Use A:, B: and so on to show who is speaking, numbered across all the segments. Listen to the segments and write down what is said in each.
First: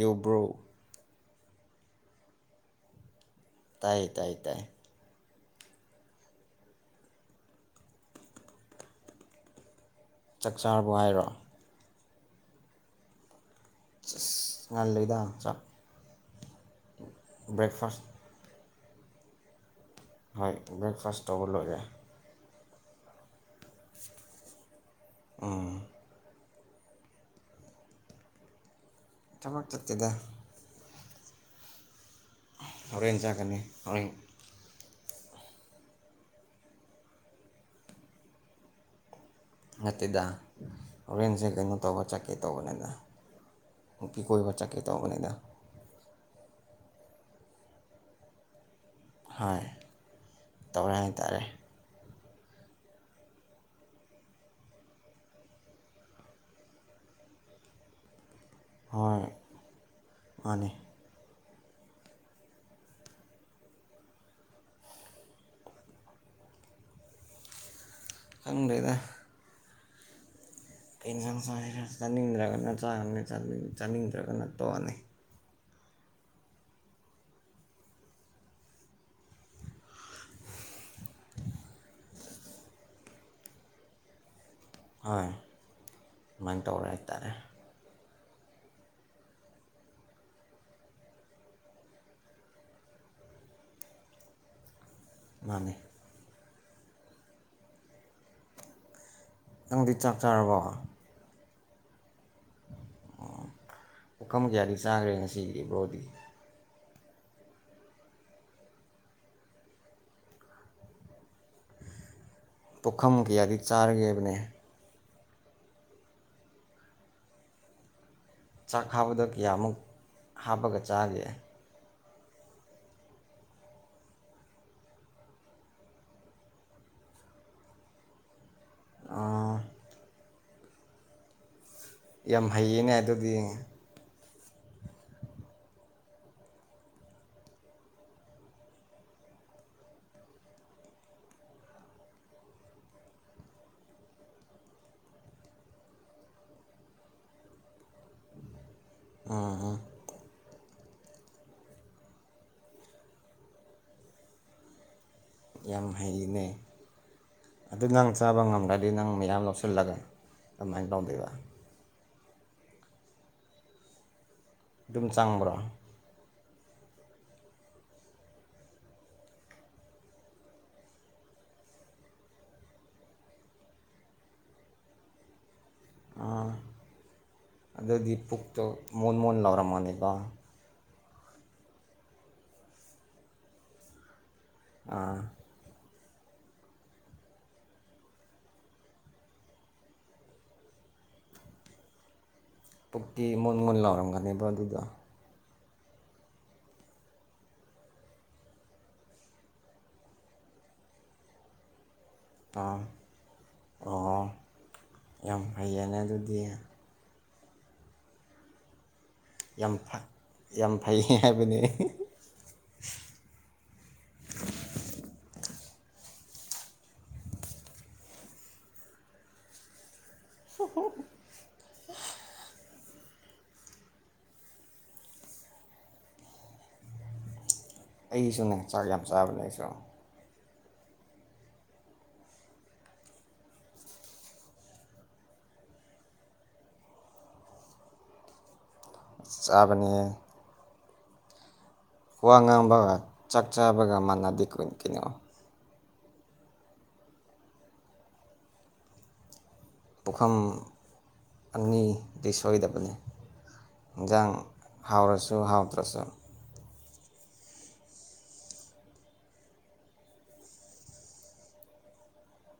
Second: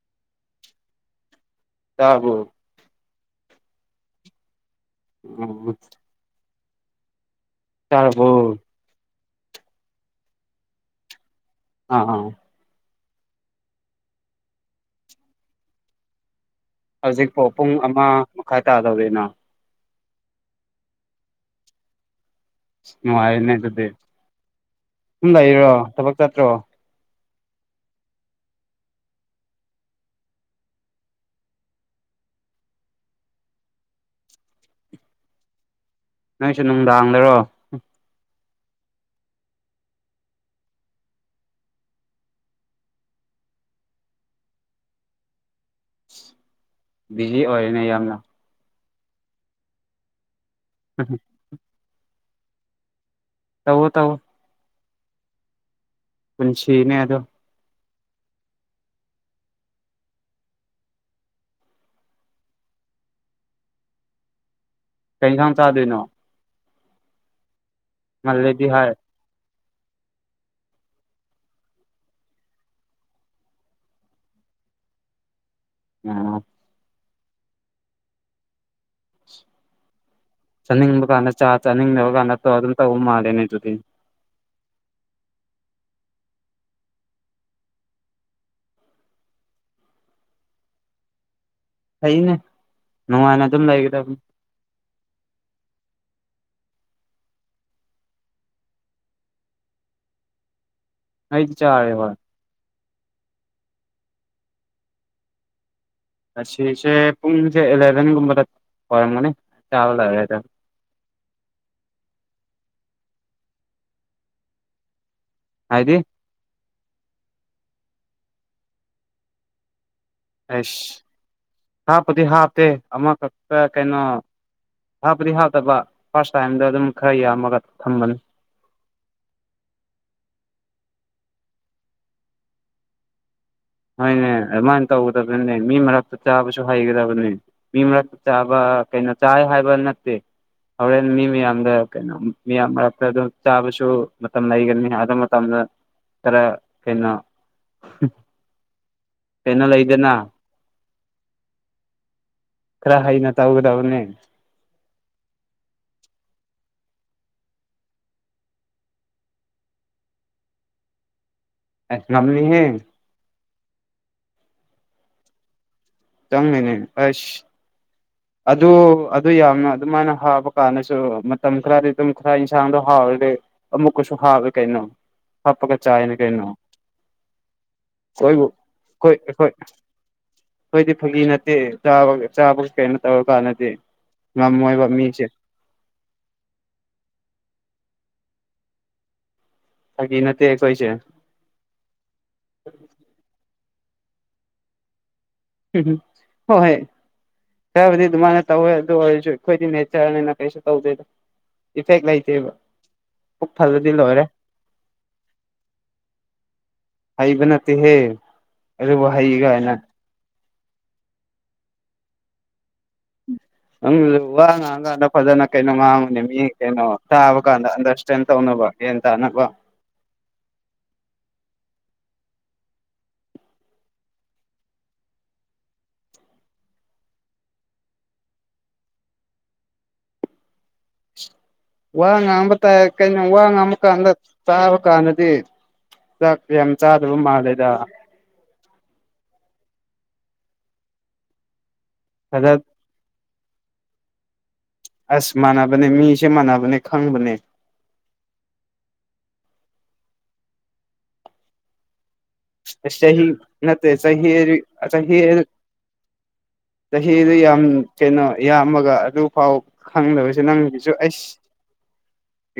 A: ꯌꯕ꯭ꯔꯣ [inaudible]
B: ꯇꯥꯔꯕꯣ
A: ꯇꯥꯏ ꯇꯥꯏ ꯇꯥꯏ
B: ꯎꯝ ꯆꯔꯕꯣ
A: ꯆꯥꯛ ꯆꯥꯔꯕꯣ ꯍꯥꯏꯔꯣ
B: ꯑꯥ ꯑꯥ
A: ꯉꯥꯟꯂꯤꯗ ꯆꯥꯛ
B: ꯍꯧꯖꯤꯛꯐꯥꯎ ꯄꯨꯡ
A: ꯕ꯭ꯔꯦꯛꯐꯥꯁ
B: ꯑꯃ ꯃꯈꯥꯏ ꯇꯥꯗꯧꯔꯤꯅ
A: ꯍꯣꯏ ꯕ꯭ꯔꯦꯛꯐꯥꯁ ꯇꯧꯕ ꯂꯣꯏꯔꯦ
B: ꯅꯨꯡꯉꯥꯢꯔꯦꯅꯦ ꯑꯗꯨꯗꯤ ꯁꯧꯝ ꯂꯩꯕꯔꯣ ꯊꯕꯛ ꯆꯠꯇꯔꯣ
A: ꯊꯕꯛ ꯆꯠꯇꯦꯗ ꯍꯣꯔꯦꯜ ꯆꯠꯀꯅꯤ
B: ꯅꯪꯁꯨ ꯅꯨꯡꯗꯥꯡ ꯗꯔꯣ
A: ꯅꯠꯇꯦꯗ ꯍꯣꯔꯦꯟꯁꯦ ꯀꯩꯅꯣ ꯇꯧꯕ ꯆꯠꯀꯦ ꯇꯧꯕꯅꯤꯗ ꯅꯨꯄꯤ ꯀꯣꯏꯕ ꯆꯠꯀꯦ ꯇꯧꯕꯅꯤꯅ
B: ꯕꯤꯖꯤ ꯑꯣꯏꯔꯦꯅꯦ ꯌꯥꯝꯅ
A: ꯍꯣꯏ ꯇꯧꯔꯦ ꯍꯥꯏꯇꯥꯔꯦ
B: ꯇꯧꯋꯣ ꯇꯧꯋꯣ ꯄꯨꯟꯁꯤꯅꯦ ꯑꯗꯣ
A: ꯍꯣꯏ ꯃꯥꯅꯦ ꯑ [unintelligible]
B: ꯀꯩ ꯌꯦꯟꯁꯥꯡ ꯆꯥꯗꯣꯏꯅꯣ ꯉꯥꯜꯂꯦꯗꯤ ꯍꯥꯏ
A: ꯈꯪꯗ꯭ꯔꯦꯗ ꯀꯩ ꯌꯦꯟꯁꯥꯡ ꯆꯁꯤꯔ ꯆꯥꯅꯤꯡꯗ꯭ꯔꯒꯅ ꯆꯥꯒꯅꯤ ꯆꯥꯅꯤꯡꯗ꯭ꯔꯒꯅ ꯇꯣꯛꯑꯅꯤ
B: ꯎꯝ ꯆꯅꯤꯡ ꯃꯕꯒꯥꯟꯅ ꯆꯅꯤꯡꯤꯡ ꯅ ꯌꯕꯒꯥꯟꯅꯠꯇꯣ ꯑꯗꯨꯟ ꯎꯨꯝꯃ ꯃꯥꯗꯦꯅꯦ ꯑꯗꯨꯗꯤ
A: ꯍꯣꯏ ꯑꯗꯨꯃꯥꯏꯅ ꯇꯧꯔꯦ ꯍꯥꯏꯇꯥꯔꯦ
B: ꯐꯩꯅꯦ ꯅꯨꯡꯉꯥꯏꯅ ꯑꯗꯨꯝ ꯂꯩꯒꯗꯕꯅꯤ
A: ꯃꯥꯥꯡꯉ ꯅꯪꯗꯤ ꯆꯥꯛ ꯆꯥꯔꯕꯣ
B: ꯑꯩꯗꯤ ꯆꯥꯔꯦꯕ
A: ꯄꯨꯈꯝ ꯀꯌꯥꯗꯤ ꯆꯥꯈ꯭ꯔꯦ ꯉꯁꯤꯒꯤ ꯕ꯭ꯔꯣꯗꯤ
B: ꯑꯁꯤꯁꯦ ꯄꯨꯡꯁꯦ ꯑꯦꯂꯚꯦꯟꯒꯨꯝꯕꯗ ꯑꯣꯏꯔꯝꯒꯅꯤ ꯆꯥꯕ ꯂꯔꯦ
A: ꯄꯨꯣꯛꯈꯝ ꯀꯌꯥꯗꯤ ꯆꯥꯔꯒꯦꯕꯅꯦ
B: ꯍꯥꯏꯗꯤ
A: ꯆꯥꯛ ꯈꯥꯕꯗ ꯀꯌꯥꯃꯨꯛ ꯍꯥꯞꯄꯒ ꯆꯥꯒꯦ
B: ꯑꯩꯁ ꯍꯥꯞꯄꯨꯗꯤ ꯍꯥꯞꯇꯦ ꯑꯃꯈꯛꯇ ꯀꯩꯅꯣ ꯍꯥꯞꯄꯗꯤ ꯍꯥꯞꯇꯕ ꯐꯥꯔꯁ ꯇꯥꯏꯝꯗ ꯑꯗꯨꯝ ꯈꯔ ꯌꯥꯝꯃꯒ ꯊꯝꯕꯅꯤ
A: ꯑꯥ ꯌꯥꯝ ꯍꯩꯌꯦꯅꯦ ꯑꯗꯨꯗꯤ
B: ꯍꯣꯏꯅꯦ ꯑꯗꯨꯃꯥꯏꯅ ꯇꯧꯒꯗꯕꯅꯤꯅꯦ ꯃꯤ ꯃꯔꯛꯇ ꯆꯥꯕꯁꯨ ꯍꯩꯒꯗꯕꯅꯦ ꯃꯤ ꯃꯔꯛꯇ ꯆꯥꯕ ꯀꯩꯅꯣ ꯆꯥꯏ ꯍꯥꯏꯕ ꯅꯠꯇꯦ ꯍꯣꯔꯦꯟ ꯃꯤ ꯃꯌꯥꯝꯗ ꯀꯩꯅꯣ ꯃꯤꯌꯥꯝ ꯃꯔꯛꯇ ꯑꯗꯨꯝ ꯆꯥꯕꯁꯨ ꯃꯇꯝ ꯂꯩꯒꯅꯤ ꯑꯗꯨ ꯃꯇꯝꯗ ꯏ ꯀꯩꯅꯣ
A: ꯎ
B: ꯄꯅ ꯂ ꯏꯗꯦꯅ ꯈꯔ ꯍꯩꯅ ꯇꯧꯒꯗꯕꯅꯦ
A: ꯌꯥꯝ ꯍꯩꯅꯦ ꯑꯗꯨ ꯅꯪ ꯆꯥꯕ ꯉꯝꯗ꯭ꯔꯗꯤ ꯅꯪ ꯃꯌꯥꯝ ꯂꯧꯁꯤꯜꯂꯒ ꯀꯃꯥꯏꯅ ꯇꯧꯗꯣꯏꯕ
B: ꯑꯦꯁ ꯉꯝꯅꯤꯍ
A: ꯑꯗꯨꯝ ꯆꯪꯕ꯭ꯔꯣ
B: ꯆꯪ ꯃꯅꯦ ꯑꯁ ꯑꯗꯨ ꯑꯗꯨ ꯌꯥꯝꯅ ꯑꯗꯨꯃꯥꯏꯅ ꯍꯥꯕ ꯀꯥꯟꯗꯁꯨ ꯃꯇꯝ ꯈꯔꯗꯤ ꯑꯗꯨꯝ ꯈꯔ ꯌꯦꯟꯁꯥꯡꯗꯣ ꯍꯥꯎꯔꯗꯤ ꯑꯃꯨꯛꯀꯁꯨ ꯍꯥꯞꯋꯦ ꯀꯩꯅꯣ ꯍꯥꯞꯄꯒ ꯆꯥꯏꯅ ꯀꯩꯅꯣ
A: ꯑꯗꯨꯗꯤ
B: ꯈꯣꯏꯕꯨ
A: ꯄꯨꯛꯇꯣ ꯃꯣꯟ
B: ꯑꯩꯈꯣꯏ
A: ꯃꯣꯟꯣꯟ
B: ꯑꯩꯈꯣꯏ
A: ꯂꯧꯔꯝꯃꯅꯦꯕꯣ
B: ꯑꯩꯈꯣꯏꯗꯤ ꯐꯒꯤ ꯅꯠꯇꯦ ꯆꯥꯕ ꯆꯥꯕ ꯀꯩꯅꯣ ꯇꯧꯔ ꯀꯥꯟꯗꯗꯤ ꯉꯝꯃꯣꯏꯕ ꯃꯤꯁꯦ ꯐꯒꯤ ꯅꯠꯇ ꯀꯣꯏꯁ
A: ꯄꯨꯛꯇꯤ ꯃꯨꯣꯟ ꯃꯨꯟ ꯂꯥꯎꯔꯝꯒꯅꯦꯕ ꯑꯗꯨꯗ
B: ꯎꯝꯝ ꯍꯣꯏ ꯍꯣꯏ ꯈꯕꯨꯗꯤ ꯑꯗꯨꯃꯥꯏꯅ ꯇꯧꯋꯦ ꯑꯗꯨ ꯑꯣꯏꯔꯁꯨ ꯑꯩꯈꯣꯏꯗꯤ ꯅꯦꯆꯔꯅꯤꯅ ꯀꯩꯁꯨ ꯇꯧꯗꯦꯗ ꯏꯐꯦꯛ ꯂꯩꯇꯦ
A: ꯑꯥ ꯑꯣ ꯌꯥꯝ ꯐꯩꯌꯦꯅꯦ ꯑꯗꯨꯗꯤ
B: ꯍꯩꯕ ꯅꯠꯇꯦꯍꯦ ꯑꯗꯨꯕ ꯍꯩꯒ
A: ꯌꯥꯝ ꯌꯥꯝ ꯐꯩꯌꯦ ꯍꯥꯏꯕꯅꯦ
B: ꯅꯪ ꯋꯥ ꯉꯥꯡꯉꯀꯥꯟꯗ ꯐꯖꯅ ꯀꯩꯅꯣ ꯉꯥꯡꯕꯅꯦ ꯃꯤ ꯀꯩꯅꯣ ꯇꯥꯕ ꯀꯥꯟꯗ ꯑꯟꯗ ꯁꯇ꯭ꯔꯦꯟ ꯇꯧꯅꯕ ꯌꯦꯟ ꯇ ꯅꯕ
A: ꯍ ꯑꯩꯁꯨꯅꯦ ꯆꯥꯛ ꯌꯥꯝ ꯆꯥꯕꯅꯦ ꯑꯩꯁꯨ
B: ꯋꯥ ꯉꯥꯡꯕ ꯇꯥꯏ ꯀꯩꯅꯣ ꯋꯥ ꯉꯥꯡꯕ ꯀꯥꯟꯗ ꯆꯥꯕ ꯀꯥꯟꯗꯗꯤ ꯆꯥꯛ ꯌꯥꯝ ꯆꯥꯗꯕ ꯃꯥꯜꯂꯦꯗ
A: ꯆꯥꯕꯅꯤ ꯋꯥ
B: ꯐꯖ
A: ꯉꯥꯡꯕꯒ ꯆꯥꯛ ꯆꯥꯕꯒ ꯃꯥꯟꯅꯗꯦ ꯀꯨꯟ ꯀꯅ
B: ꯑꯁ ꯃꯥꯟꯅꯕꯅꯦ ꯃꯤꯁꯦ ꯃꯥꯟꯅꯕꯅꯦ ꯈꯪꯕꯅꯦ
A: ꯄꯨꯈꯝ ꯑꯅꯤ ꯗꯤ ꯁꯣꯏꯗꯕꯅꯤ
B: ꯑꯁ ꯆꯍꯤ ꯅꯠꯇꯦ ꯆꯍꯤ
A: ꯏꯟꯖꯥꯡ ꯍꯥꯎꯔꯁꯨ
B: ꯆꯍꯤ
A: ꯍꯥꯎꯇ꯭ꯔꯁꯨ
B: ꯆꯍꯤꯗꯨ ꯌꯥꯝ ꯀꯩꯅꯣ ꯌꯥꯝꯃꯒ ꯑꯗꯨꯐꯥꯎ ꯈꯪꯗꯕꯁꯦ ꯅꯪꯒꯤꯁꯨ ꯑꯩꯁ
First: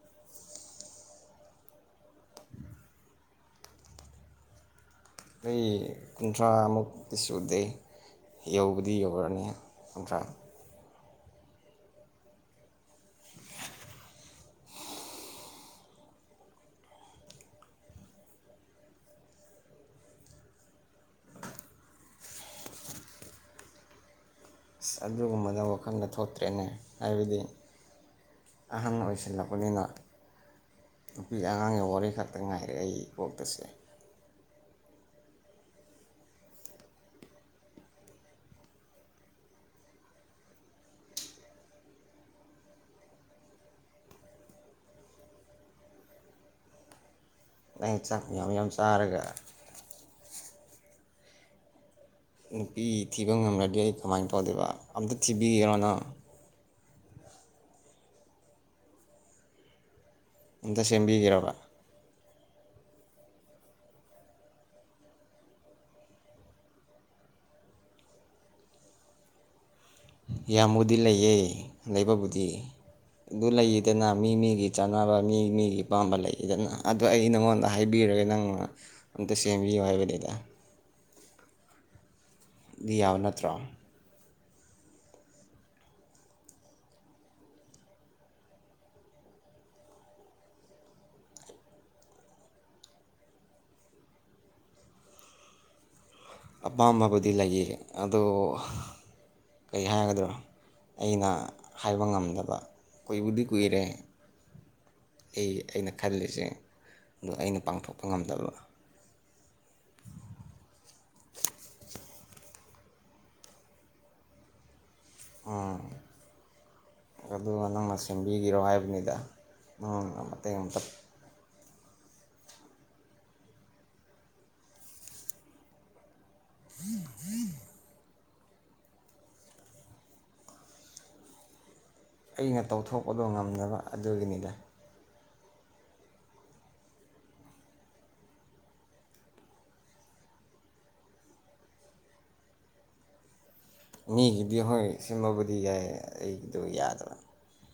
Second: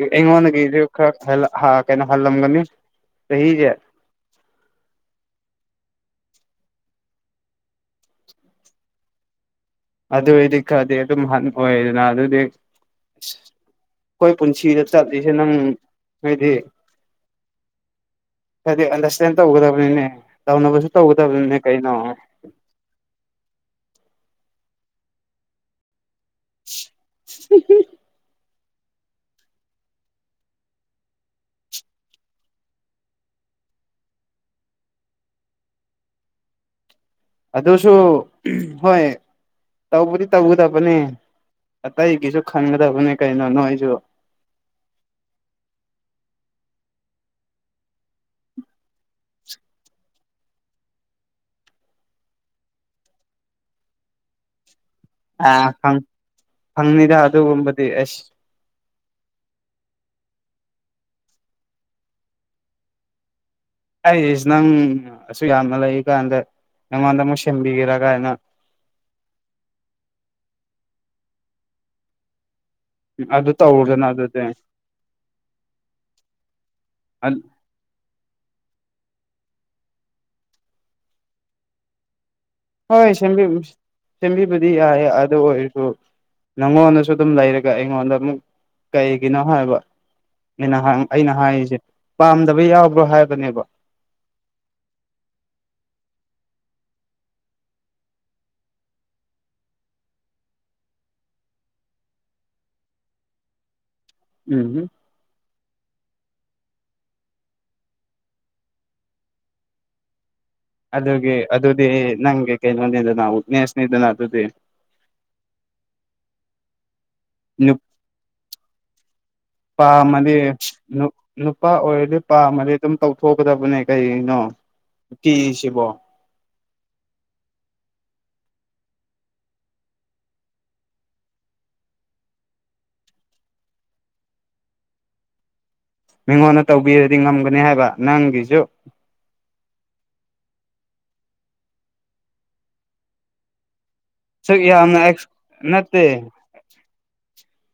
B: ꯑꯩꯉꯣꯟꯗꯒꯤꯖꯨ ꯈꯔ ꯍꯟꯂ ꯍ ꯀꯩꯅꯣ ꯍꯜꯂꯝꯒꯅꯤ ꯆꯍꯤꯖꯦ
A: ꯑꯩ ꯀꯨꯟꯊ꯭ꯔꯥꯃꯨꯛꯇꯤ ꯁꯨꯗꯦ ꯌꯧꯕꯗꯤ ꯌꯧꯔꯅꯤ ꯀꯨꯟꯊ꯭ꯔꯥ
B: ꯑꯗꯨꯏꯗꯤ ꯈꯔꯗꯤ ꯑꯗꯨꯝ ꯍꯟꯕ ꯑꯣꯏꯅ ꯑꯗꯨꯗꯤ ꯑꯩꯈꯣꯏ ꯄꯨꯟꯁꯤꯗ ꯆꯠꯂꯤꯁꯦ ꯅꯪ ꯅꯣꯏꯗꯤ ꯍꯥꯏꯗꯤ ꯑꯟꯗꯔꯁꯇꯦꯟ ꯇꯧꯒꯗꯕꯅꯤꯅꯦ ꯇꯧꯅꯕꯁꯨ ꯇꯧꯒꯗꯕꯅꯤꯅꯦ ꯀꯩꯅꯣ
A: ꯑꯁ ꯑꯗꯨꯒꯨꯝꯕꯗ ꯋꯥꯈꯜꯒ ꯊꯣꯛꯇ꯭ꯔꯦꯅꯦ ꯍꯥꯏꯕꯗꯤ ꯑꯍꯟ ꯑꯣꯏꯁꯤꯜꯂꯛꯄꯅꯤꯅ ꯅꯨꯄꯤ ꯑꯉꯥꯡꯒꯤ ꯋꯥꯔꯤ ꯈꯛꯇ ꯉꯥꯏꯔꯦ ꯑꯩ ꯀꯣꯛꯇꯁꯦ
B: ꯑꯗꯨꯁꯨ ꯍꯣꯏ ꯇꯧꯕꯗꯤ ꯇꯧꯒꯗꯕꯅꯦ ꯑꯇꯩꯒꯤꯁꯨ ꯈꯟꯒꯗꯕꯅꯦ ꯀꯩꯅꯣ ꯅꯣꯏꯖꯨ
A: ꯑꯩ ꯆꯥꯛ ꯌꯥꯝ ꯌꯥꯝ ꯆꯥꯔꯒ
B: [unintelligible]
A: ꯅꯨꯄꯤ ꯊꯤꯕ ꯉꯝꯒ꯭ꯔꯗꯤ ꯑꯩ ꯀꯃꯥꯏꯟ ꯇꯧꯗꯣꯏꯕ ꯑꯝꯇ
B: ꯑꯥ
A: ꯊꯤꯕꯤꯒꯦꯔꯣ
B: ꯐꯪ
A: ꯅꯪ
B: ꯐꯪꯅꯤꯗ ꯑꯗꯨꯒꯨꯝꯕꯗꯤ ꯑꯩꯁ
A: ꯑꯝꯇ ꯁꯦꯝꯕꯤꯒꯦꯔꯕ
B: ꯑꯩꯁ ꯅꯪ ꯑꯁꯨ ꯌꯥꯝꯅ ꯂꯩ ꯀꯥꯟꯗ ꯅꯉꯣꯟꯗ ꯑꯃꯨꯛ ꯁꯦꯝꯕꯤꯒꯦꯔꯥ ꯀꯥꯏꯅ
A: ꯌꯥꯝꯃꯨꯗꯤ ꯂꯩꯌꯦ ꯂꯩꯕꯕꯨꯗꯤ ꯑꯗꯨ
B: ꯇꯧꯔꯨꯗꯅ
A: ꯂꯩꯌꯦꯗꯅ ꯃꯤ
B: ꯑꯗꯨꯗꯤ
A: ꯃꯤꯒꯤ ꯆꯥꯟꯅꯕ ꯃꯤ ꯃꯤꯒꯤ ꯄꯥꯝꯕ ꯂꯩꯌꯦꯗꯅ ꯑꯗꯨ ꯑꯩ ꯅꯉꯣꯟꯗ ꯍ ꯍꯥꯏꯕꯤꯔꯒ ꯅꯪꯅ ꯑꯝꯇ ꯁꯦꯝꯕꯤꯌꯨ ꯍꯥꯏꯕꯅꯤꯗ ꯑꯗꯨ
B: ꯍꯣꯏ
A: ꯌꯥꯕ
B: ꯁꯦꯝ
A: ꯅꯠꯇ꯭ꯔꯣ
B: [unintelligible] ꯁꯦꯝꯕꯤꯕꯗꯤ ꯌꯥꯏꯌꯦ ꯑꯗꯨ ꯑꯣꯏꯔꯁꯨ ꯅꯪꯉꯣꯟꯗꯁꯨ ꯑꯗꯨꯝ ꯂꯩꯔꯒ ꯑꯩꯉꯣꯟꯗ ꯑꯃꯨꯛ ꯀꯩꯒꯤꯅꯣ ꯍꯥꯏꯕ ꯑꯩꯅ ꯍꯪ ꯑꯩꯅ ꯍꯥꯏꯔꯤꯁꯦ ꯄꯥꯝꯗꯕ ꯌꯥꯎꯕ꯭ꯔꯣ ꯍꯥꯏꯕꯅꯦꯕ
A: ꯑꯄꯥꯝꯕꯕꯨꯗꯤ ꯂꯩꯌꯦ ꯑꯗꯣ ꯀꯩ ꯍꯥꯏꯒꯗ꯭ꯔꯣ ꯑꯩꯅ ꯍꯥꯏꯕ ꯉꯝꯗꯕ ꯀꯨꯏꯕꯨꯗꯤ ꯀꯨꯏꯔꯦ
B: ꯎꯝ [unintelligible]
A: ꯑꯦ ꯑꯩꯅ ꯈꯜꯂꯤꯁꯦ ꯑꯗꯣ ꯑꯩꯅ ꯄꯥꯡꯊꯣꯛꯄ ꯉꯝꯗꯕ
B: ꯑꯗꯨꯒꯤ ꯑꯗꯨꯗꯤ ꯅꯪꯒꯤ ꯀꯩꯅꯣꯅꯤꯗꯅ ꯋꯤꯛꯅꯦꯁꯅꯤꯗꯅ ꯑꯗꯨꯗꯤ
A: ꯑ ꯑꯗꯨꯒ
B: ꯅꯨꯄꯥ
A: ꯅꯪꯅ ꯁꯦꯝꯕꯤꯒꯤꯔꯣ ꯍꯥꯏꯕꯅꯤꯗ ꯅꯪꯅ
B: ꯑꯃꯗꯤ
A: ꯃꯇꯦꯡ ꯑꯝꯇ
B: ꯅꯨꯄꯥ ꯑꯣꯏꯔꯗꯤ ꯄꯥꯝꯃꯗꯤ ꯑꯗꯨꯝ ꯇꯧꯊꯣꯛꯀꯗꯕꯅꯦ ꯀꯩꯅꯣ ꯅꯨꯄꯤ ꯑꯁꯤꯕꯣ
A: [unintelligible] ꯑꯩꯅ ꯇꯧꯊꯣꯛꯄꯗꯣ ꯉꯝꯗꯕ ꯑꯗꯨꯒꯤꯅꯤꯗ
B: ꯃꯤꯉꯣꯟꯗ ꯇꯧꯕꯤꯔꯗꯤ ꯉꯝꯒꯅꯤ ꯍꯥꯏꯕ ꯅꯪꯒꯤꯖꯨ
A: ꯃꯤꯒꯤꯗꯤ
B: ꯁꯨꯛ
A: ꯍꯣꯏ
B: ꯌꯥꯝꯅ
A: ꯁꯦꯝꯕꯕꯨꯗꯤ ꯌꯥꯏ
B: ꯅꯠꯇꯦ
A: ꯑꯩꯒꯤꯗꯣ ꯌꯥꯗ꯭ꯔꯥ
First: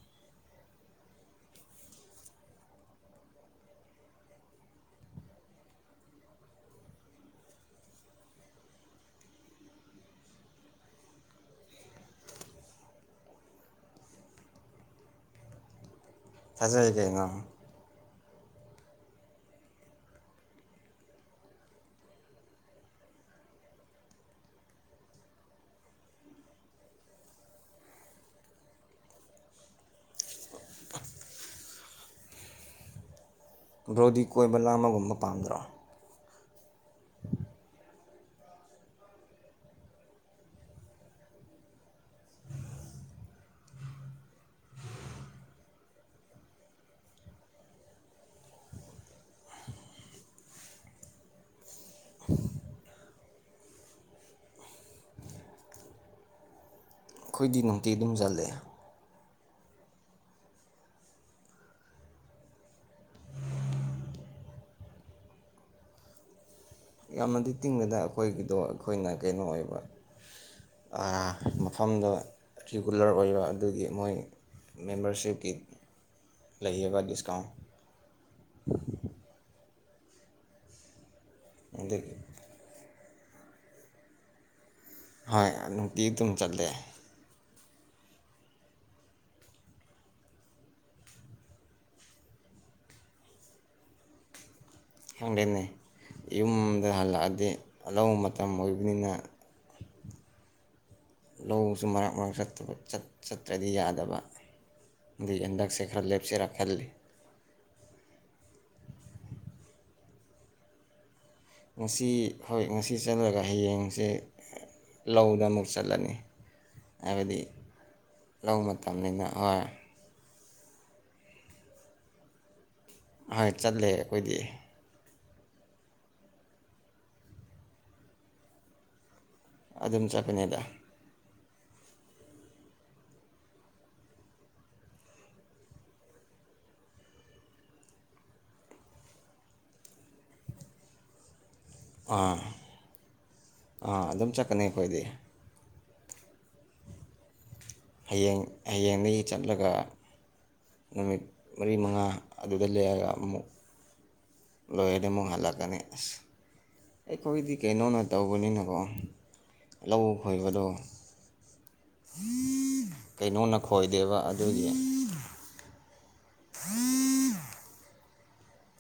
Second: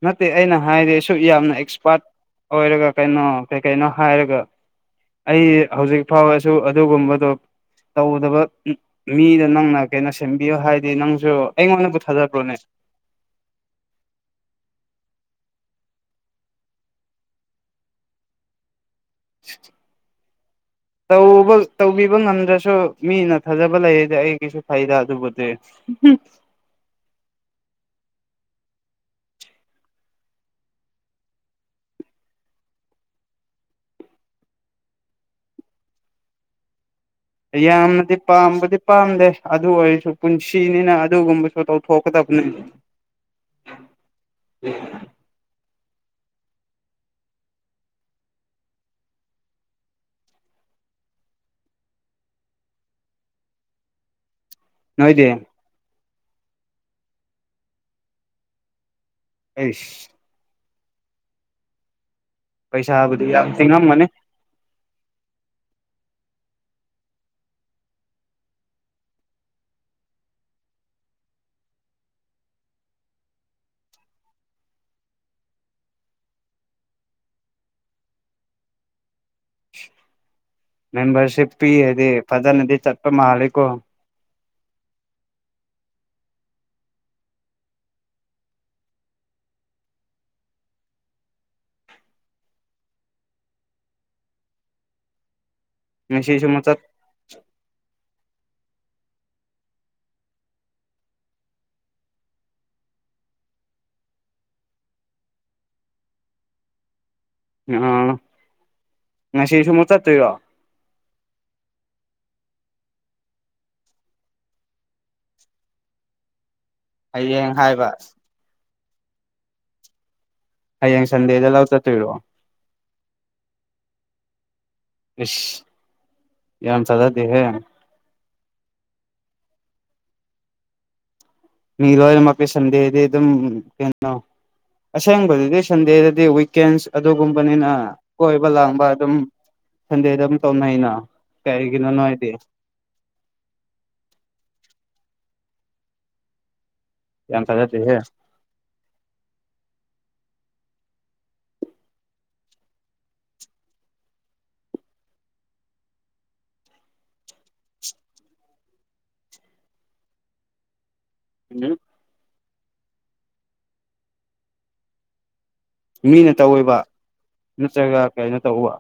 B: ꯅꯠꯇꯦ ꯑꯩꯅ ꯍꯥꯏꯗꯤ ꯁꯨꯛ ꯌꯥꯝꯅ ꯑꯦꯛꯁꯄꯥꯔꯠ ꯑꯣꯏꯔꯒ ꯀꯩꯅꯣ ꯀꯩ ꯀꯩꯅꯣ ꯍꯥꯏꯔꯒ ꯑꯩ ꯍꯧꯖꯤꯛ ꯐꯥꯎꯔꯁꯨ ꯑꯗꯨꯒꯨꯝꯕꯗꯣ ꯇꯧꯗꯕ ꯃꯤꯗ ꯅꯪꯅ ꯀꯩꯅꯣ ꯁꯦꯝꯕꯤꯌꯨ ꯍꯥꯏꯗꯤ ꯅꯪꯁꯨ ꯑꯩꯉꯣꯟꯗꯕꯨ ꯊꯥꯖꯕ꯭ꯔꯣꯅꯦ
A: ꯊꯥꯖꯩ ꯀꯩꯅꯣ
B: [inaudible] ꯇꯧꯕ ꯇꯧꯕꯤꯕ ꯉꯝꯗ꯭ꯔꯁꯨ ꯃꯤꯅ ꯊꯥꯖꯕ ꯂꯩꯔꯗꯤ ꯑꯩꯒꯤꯁꯨ ꯐꯩꯗ ꯑꯗꯨꯕꯨꯗꯤ [unintelligible]
A: [inaudible] ꯕ꯭ꯔꯣꯗꯤ ꯀꯣꯏꯕ ꯂꯥꯡꯕꯒꯨꯝꯕ ꯄꯥꯝꯗ꯭ꯔꯣ
B: ꯌꯥꯝꯅꯗꯤ ꯄꯥꯝꯕꯗꯤ ꯄꯥꯝꯗꯦ ꯑꯗꯨ ꯑꯣꯏꯔꯁꯨ ꯄꯨꯟꯁꯤꯅꯤꯅ ꯑꯗꯨꯒꯨꯝꯕꯁꯨ ꯇꯧꯊꯣꯛꯀꯗꯕꯅꯦ [unintelligible]
A: [unintelligible]
B: ꯅꯣꯏꯗꯤ
A: ꯑꯩꯈꯣꯏꯗꯤ ꯅꯨꯡꯇꯤ ꯑꯗꯨꯝ ꯆꯜꯂꯦ
B: ꯑꯩꯁ ꯄꯩꯁꯥ ꯍꯥꯏꯕꯗꯤ ꯌꯥꯝ ꯊꯦꯡꯅꯝ ꯃꯅꯦ
A: ꯌꯥꯝꯅꯗꯤ ꯇꯤꯡꯕꯗ ꯑꯩꯈꯣꯏꯒꯤꯗꯣ ꯑꯩꯈꯣꯏꯅ ꯀꯩꯅꯣ ꯑꯣꯏꯕ ꯃꯐꯝꯗ ꯔꯤꯒꯨꯂꯔ ꯑꯣꯏꯕ ꯑꯗꯨꯒꯤ ꯃꯣꯏ ꯃꯦꯝꯕꯔꯁꯤꯞꯀꯤ ꯂꯩꯌꯦꯕ ꯗꯤꯁꯀꯥꯎꯟ
B: ꯃꯦꯝꯕꯔꯁꯤꯞ ꯄꯤ ꯍꯥꯏꯗꯤ
A: ꯑꯗꯒꯤ
B: ꯐꯖꯅꯗꯤ ꯆꯠꯄ ꯃꯥꯂꯦꯀꯣ
A: ꯍꯣꯏ ꯅꯨꯡꯇꯤ ꯑꯗꯨꯝ ꯆꯠꯂꯦ ꯈꯦꯡꯗꯦꯅꯦ
B: ꯉꯁꯤꯁꯨ ꯑꯃꯨꯛ ꯆꯠ
A: ꯌꯨꯝꯗ ꯍꯜꯂꯛꯑꯗꯤ ꯑꯅꯧꯕ ꯃꯇꯝ ꯑꯣꯏꯕꯅꯤꯅ ꯂꯧꯁꯨ ꯃꯔꯛ ꯃꯔꯛ ꯆꯠꯇ꯭ꯔꯗꯤ ꯌꯥꯗꯕ ꯑꯗꯩ ꯍꯟꯗꯛꯁꯦ ꯈꯔ ꯂꯦꯞꯆꯔꯥ ꯈꯜꯂꯤ
B: ꯑ ꯉ ꯁꯤꯦꯁ ꯃꯛꯇꯠꯇꯣ
A: ꯉꯁꯤ ꯍꯣꯏ ꯉꯁꯤ ꯆꯠꯂꯒ ꯍꯌꯦꯡꯁꯦ ꯂꯧꯗ ꯑꯃꯨꯛ ꯆꯠꯂꯅꯤ ꯍꯥꯏꯕꯗꯤ
B: ꯍꯌꯦꯡ ꯍꯥꯏꯕ
A: ꯂꯧ ꯃꯇꯝꯅꯤꯅ ꯍꯣꯏ
B: ꯍꯌꯦꯡ ꯁꯟꯗꯦꯗ ꯂꯥꯎ ꯆꯠꯇꯣꯏꯔꯣ
A: ꯆꯠꯂꯦ ꯑꯩꯈꯣꯏꯗꯤ
B: ꯏꯁ ꯌꯥꯝ ꯆꯖꯗꯦꯍꯦ
A: ꯑꯗꯨꯝ ꯆꯠꯄꯅꯦꯗ
B: ꯃꯤ ꯂ ꯃꯥꯩ ꯁꯟꯗꯦꯗꯤ ꯑꯗꯨꯝ ꯀꯩꯅꯣ ꯑꯁꯦꯡꯕꯗꯨꯗꯤ ꯁꯟꯗꯦꯗꯗꯤ ꯋꯤꯀꯦꯟꯁ ꯑꯗꯨꯒꯨꯝꯕꯅꯤꯅ ꯀꯣꯏꯕ ꯂꯥꯡꯕ ꯑꯗꯨꯝ ꯁꯟꯗꯦꯗ ꯑꯗꯨꯝ ꯇꯧꯅꯩꯩꯅ ꯀꯩꯒꯤꯅꯣꯅꯣ ꯍꯥꯏꯗꯤ
A: ꯑꯥ ꯑꯗꯨꯝ ꯆꯠꯀꯅꯤ ꯑꯩꯈꯣꯏꯗꯤ
B: ꯌꯥꯝ ꯊꯥꯖꯗꯦꯍꯦ
A: ꯍꯌꯦꯡ ꯍꯌꯦꯡꯗꯒꯤ ꯆꯠꯂꯒ ꯅꯨꯃꯤꯠ ꯃꯔꯤ ꯃꯉꯥ ꯑꯗꯨꯗ ꯂꯦꯛꯑꯒ ꯑꯃꯨꯛ ꯂꯣꯏꯔꯗꯤ ꯑꯃꯨꯛ ꯍꯜꯂꯛꯀꯅꯤ ꯑꯁ ꯑꯩꯈꯣꯏꯗꯤ ꯀꯩꯅꯣꯅ ꯇꯧꯕꯅꯤꯅꯀꯣ ꯂꯧ ꯈꯣꯏꯕꯗꯣ
B: ꯎꯝ
A: ꯀꯩꯅꯣꯅ ꯈꯣꯏꯗꯦꯕ ꯑꯗꯨꯒꯤ
B: ꯃꯤꯅ ꯇꯧꯕ ꯅꯠꯇ꯭ꯔꯒ ꯀꯩꯅꯣ ꯇꯧꯕ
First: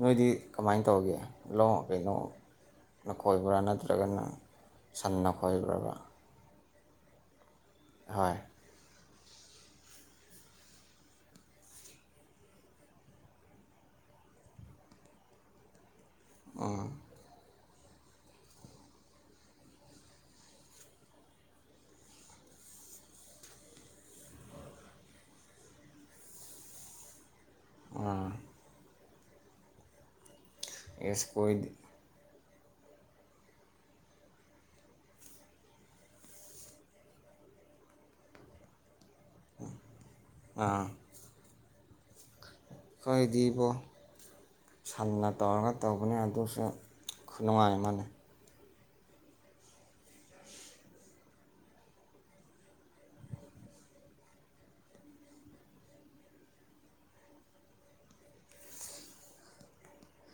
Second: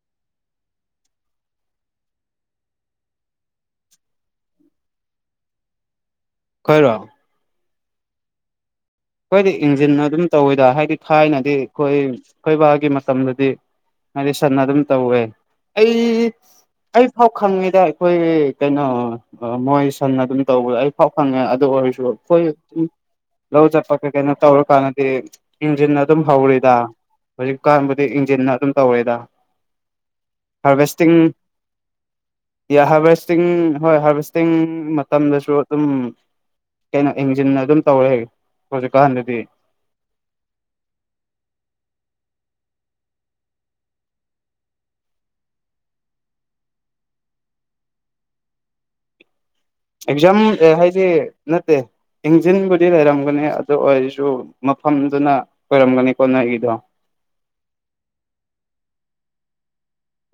A: ꯅꯣꯏꯗꯤ ꯀꯃꯥꯏꯅ ꯇꯧꯒꯦ ꯂ ꯀꯩꯅꯣ ꯅꯈꯣꯏꯕ꯭ꯔꯥ ꯅꯠꯇ꯭ꯔꯒꯅ ꯁꯟ ꯅ ꯈꯣꯏꯕ꯭ꯔꯕ
B: ꯈꯔꯣ
A: ꯍꯣꯏ
B: ꯑꯩꯈꯣꯏꯗꯤ ꯏꯟꯖꯤꯟ ꯑꯗꯨꯝ ꯇꯧꯋꯤꯗ ꯍꯥꯏꯗꯤ ꯊꯥꯏꯅꯗꯤ ꯑꯩꯈꯣꯏ ꯈꯣꯏꯕꯒꯤ ꯃꯇꯝꯗꯗꯤ ꯍꯥꯏꯗꯤ ꯁꯟꯅ ꯑꯗꯨꯝ ꯇꯧꯋꯦ ꯑꯩ
A: ꯑ
B: ꯑꯩꯐꯥꯎ ꯈꯪꯉꯤꯗ ꯑꯩꯈꯣꯏ ꯀꯩꯅꯣ ꯃꯣꯏ ꯁꯟꯅ ꯑꯗꯨꯝ ꯇꯧꯕꯗ ꯑꯩ ꯐꯥꯎ ꯐꯪꯉꯦ ꯑꯗꯨ ꯑꯣꯏꯔꯁꯨ ꯑꯩꯈꯣꯏ ꯑꯗꯨꯝ ꯂꯧ ꯆꯠꯄ ꯀꯩꯅꯣ ꯇꯧꯔꯀꯥꯟꯗꯗꯤ ꯏꯟꯖꯤꯟ ꯑꯗꯨꯝ ꯍꯧꯔꯤꯗ ꯍꯧꯖꯤꯛꯀꯥꯟꯕꯨꯗꯤ ꯏꯟꯖꯤꯟꯅ ꯑꯗꯨꯝ ꯇꯧꯔꯦꯗ ꯍꯔꯚꯦꯁꯇꯤꯡ
A: ꯏꯁ ꯈꯣꯏꯗꯤ
B: ꯍꯥꯔꯚꯦꯁꯇꯤꯡ ꯍꯣꯏ ꯍꯥꯔꯚꯦꯁꯇꯤꯡ ꯃꯇꯝꯗꯁꯨ ꯑꯗꯨꯝ ꯀꯩꯅꯣ ꯌꯦꯡꯖꯤꯟꯅ ꯑꯗꯨꯝ ꯇꯧꯔꯦ ꯍꯥꯏꯒꯦ ꯍꯧꯖꯤꯛꯀꯍꯗꯗꯤ
A: ꯑꯥ ꯀꯗꯤꯕꯣ ꯁꯟꯅ ꯇꯧꯔꯒ ꯇꯧꯕꯅꯤ ꯑꯗꯨꯁꯨ ꯈꯨꯅꯨꯡꯉꯥꯏ ꯑꯃꯅꯤ
B: ꯑꯦꯛꯖꯥꯝ ꯍꯥꯏꯗꯤ ꯅꯠꯇꯦ ꯏꯟꯖꯤꯟꯕꯨꯗꯤ ꯂꯩꯔꯝꯒꯅꯤ ꯑꯗꯨ ꯑꯣꯏꯔꯁꯨ ꯃꯐꯝꯗꯨꯅ ꯑꯣꯏꯔꯝꯒꯅꯤ ꯀꯣꯅ ꯑꯩꯒꯤꯗꯣ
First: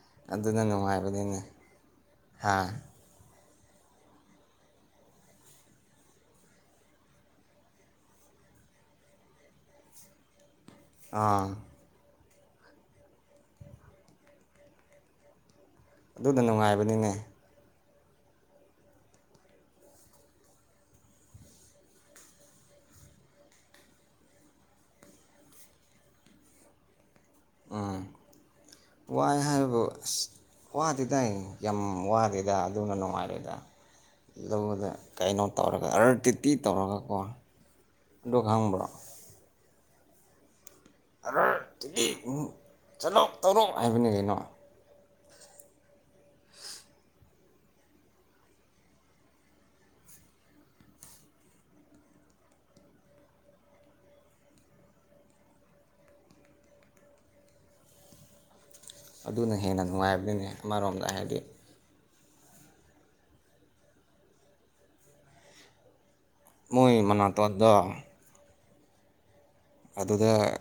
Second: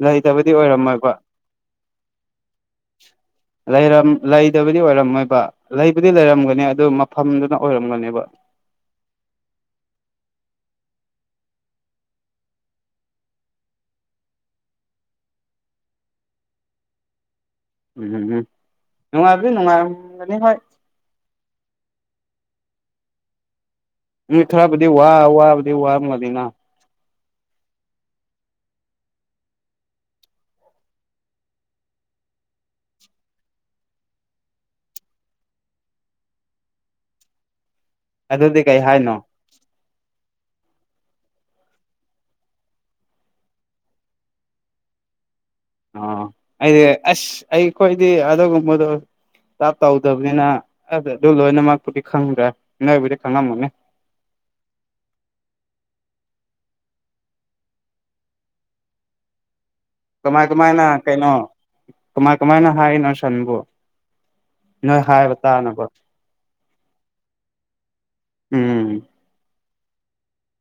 B: ꯂꯩꯇꯕꯗꯤ
A: ꯑꯗꯨꯅ
B: ꯑꯣꯏꯔꯝꯃꯣꯏꯕ
A: ꯅꯨꯡꯉꯥꯏꯕꯅꯤꯅꯦ ꯍꯥ
B: ꯂꯩꯔꯝ ꯂꯩꯗꯕꯗꯤ ꯑꯣꯏꯔꯝꯃꯣꯏꯕ ꯂꯩꯕꯨꯗꯤ ꯂꯩꯔꯝꯒꯅꯤ ꯑꯗꯨ ꯃꯐꯝꯗꯨꯅ ꯑꯣꯏꯔꯝꯒꯅꯦꯕ꯫
A: ꯑꯥ [inaudible] ꯑꯗꯨꯗ ꯅꯨꯡꯉꯥꯏꯕꯅꯤꯅꯦ꯫
B: ꯎꯝ [unintelligible] ꯅꯨꯡꯉꯥꯏꯗꯤ ꯅꯨꯡꯉꯥꯏꯔꯝꯒꯅꯤ ꯍꯣꯏ ꯃꯤ ꯈꯔꯕꯨꯗꯤ ꯋꯥ ꯋꯥꯕꯨꯗꯤ ꯋꯥꯔꯝꯃꯅꯤꯅ [unintelligible] [inaudible]
A: ꯋꯥꯏ ꯍꯥꯏꯕꯕꯨ ꯑꯁ ꯋꯥꯗꯦꯗ ꯑꯩ ꯌꯥꯝ ꯋꯥꯗꯦꯗ ꯑꯗꯨꯅ ꯅꯨꯡꯉꯥꯏꯔꯣꯏꯗ ꯑꯗꯨꯗ ꯀꯩꯅꯣ ꯇꯧꯔꯒ ꯑꯔꯇꯤꯇꯤ ꯇꯧꯔꯒꯀꯣ꯫ ꯑꯗꯨ
B: ꯑꯗꯨꯗꯤ ꯀꯩ
A: ꯈꯪꯕ꯭ꯔꯣ
B: ꯍꯥꯏꯅꯣ
A: ꯑ [unintelligible] ꯇꯤ ꯇꯤ ꯆꯠꯂꯣ ꯇꯧꯔꯣ ꯍꯥꯏꯕꯅꯤ ꯀꯩꯅꯣ
B: ꯑ ꯑꯩꯗꯤ ꯑꯁ ꯑꯩ ꯑꯈꯣꯏꯗꯤ ꯑꯗꯨꯒꯨꯝꯕꯗꯣ꯫ ꯇꯧꯗꯕꯅꯤꯅ ꯑ ꯑꯗꯨ ꯂꯣꯏꯅꯃꯛꯄꯨꯗꯤ ꯈꯪꯗ꯭ꯔꯦ ꯅꯣꯏꯕꯨꯗꯤ ꯈꯪꯉꯝꯃꯅꯤ꯫
A: ꯑꯗꯨꯅ ꯍꯦꯟꯅ ꯅꯨꯡꯉꯥꯏꯕꯗꯨꯅꯦ
B: ꯀꯃꯥꯏ ꯀꯃꯥꯏꯅ
A: ꯑꯃꯔꯣꯝꯗ
B: ꯀꯩꯅꯣ
A: ꯍꯥꯏꯗꯤ
B: ꯀꯃꯥꯏ ꯀꯃꯥꯏꯅ ꯍꯥꯏꯅꯣ ꯁꯟꯕꯨ ꯅꯣꯏ ꯍꯥꯏꯕ ꯇꯥꯅꯕ꯫
A: ꯃꯣꯏ ꯃꯅꯥꯇꯣꯟꯗ
B: ꯎꯝ
A: ꯑꯗꯨꯗ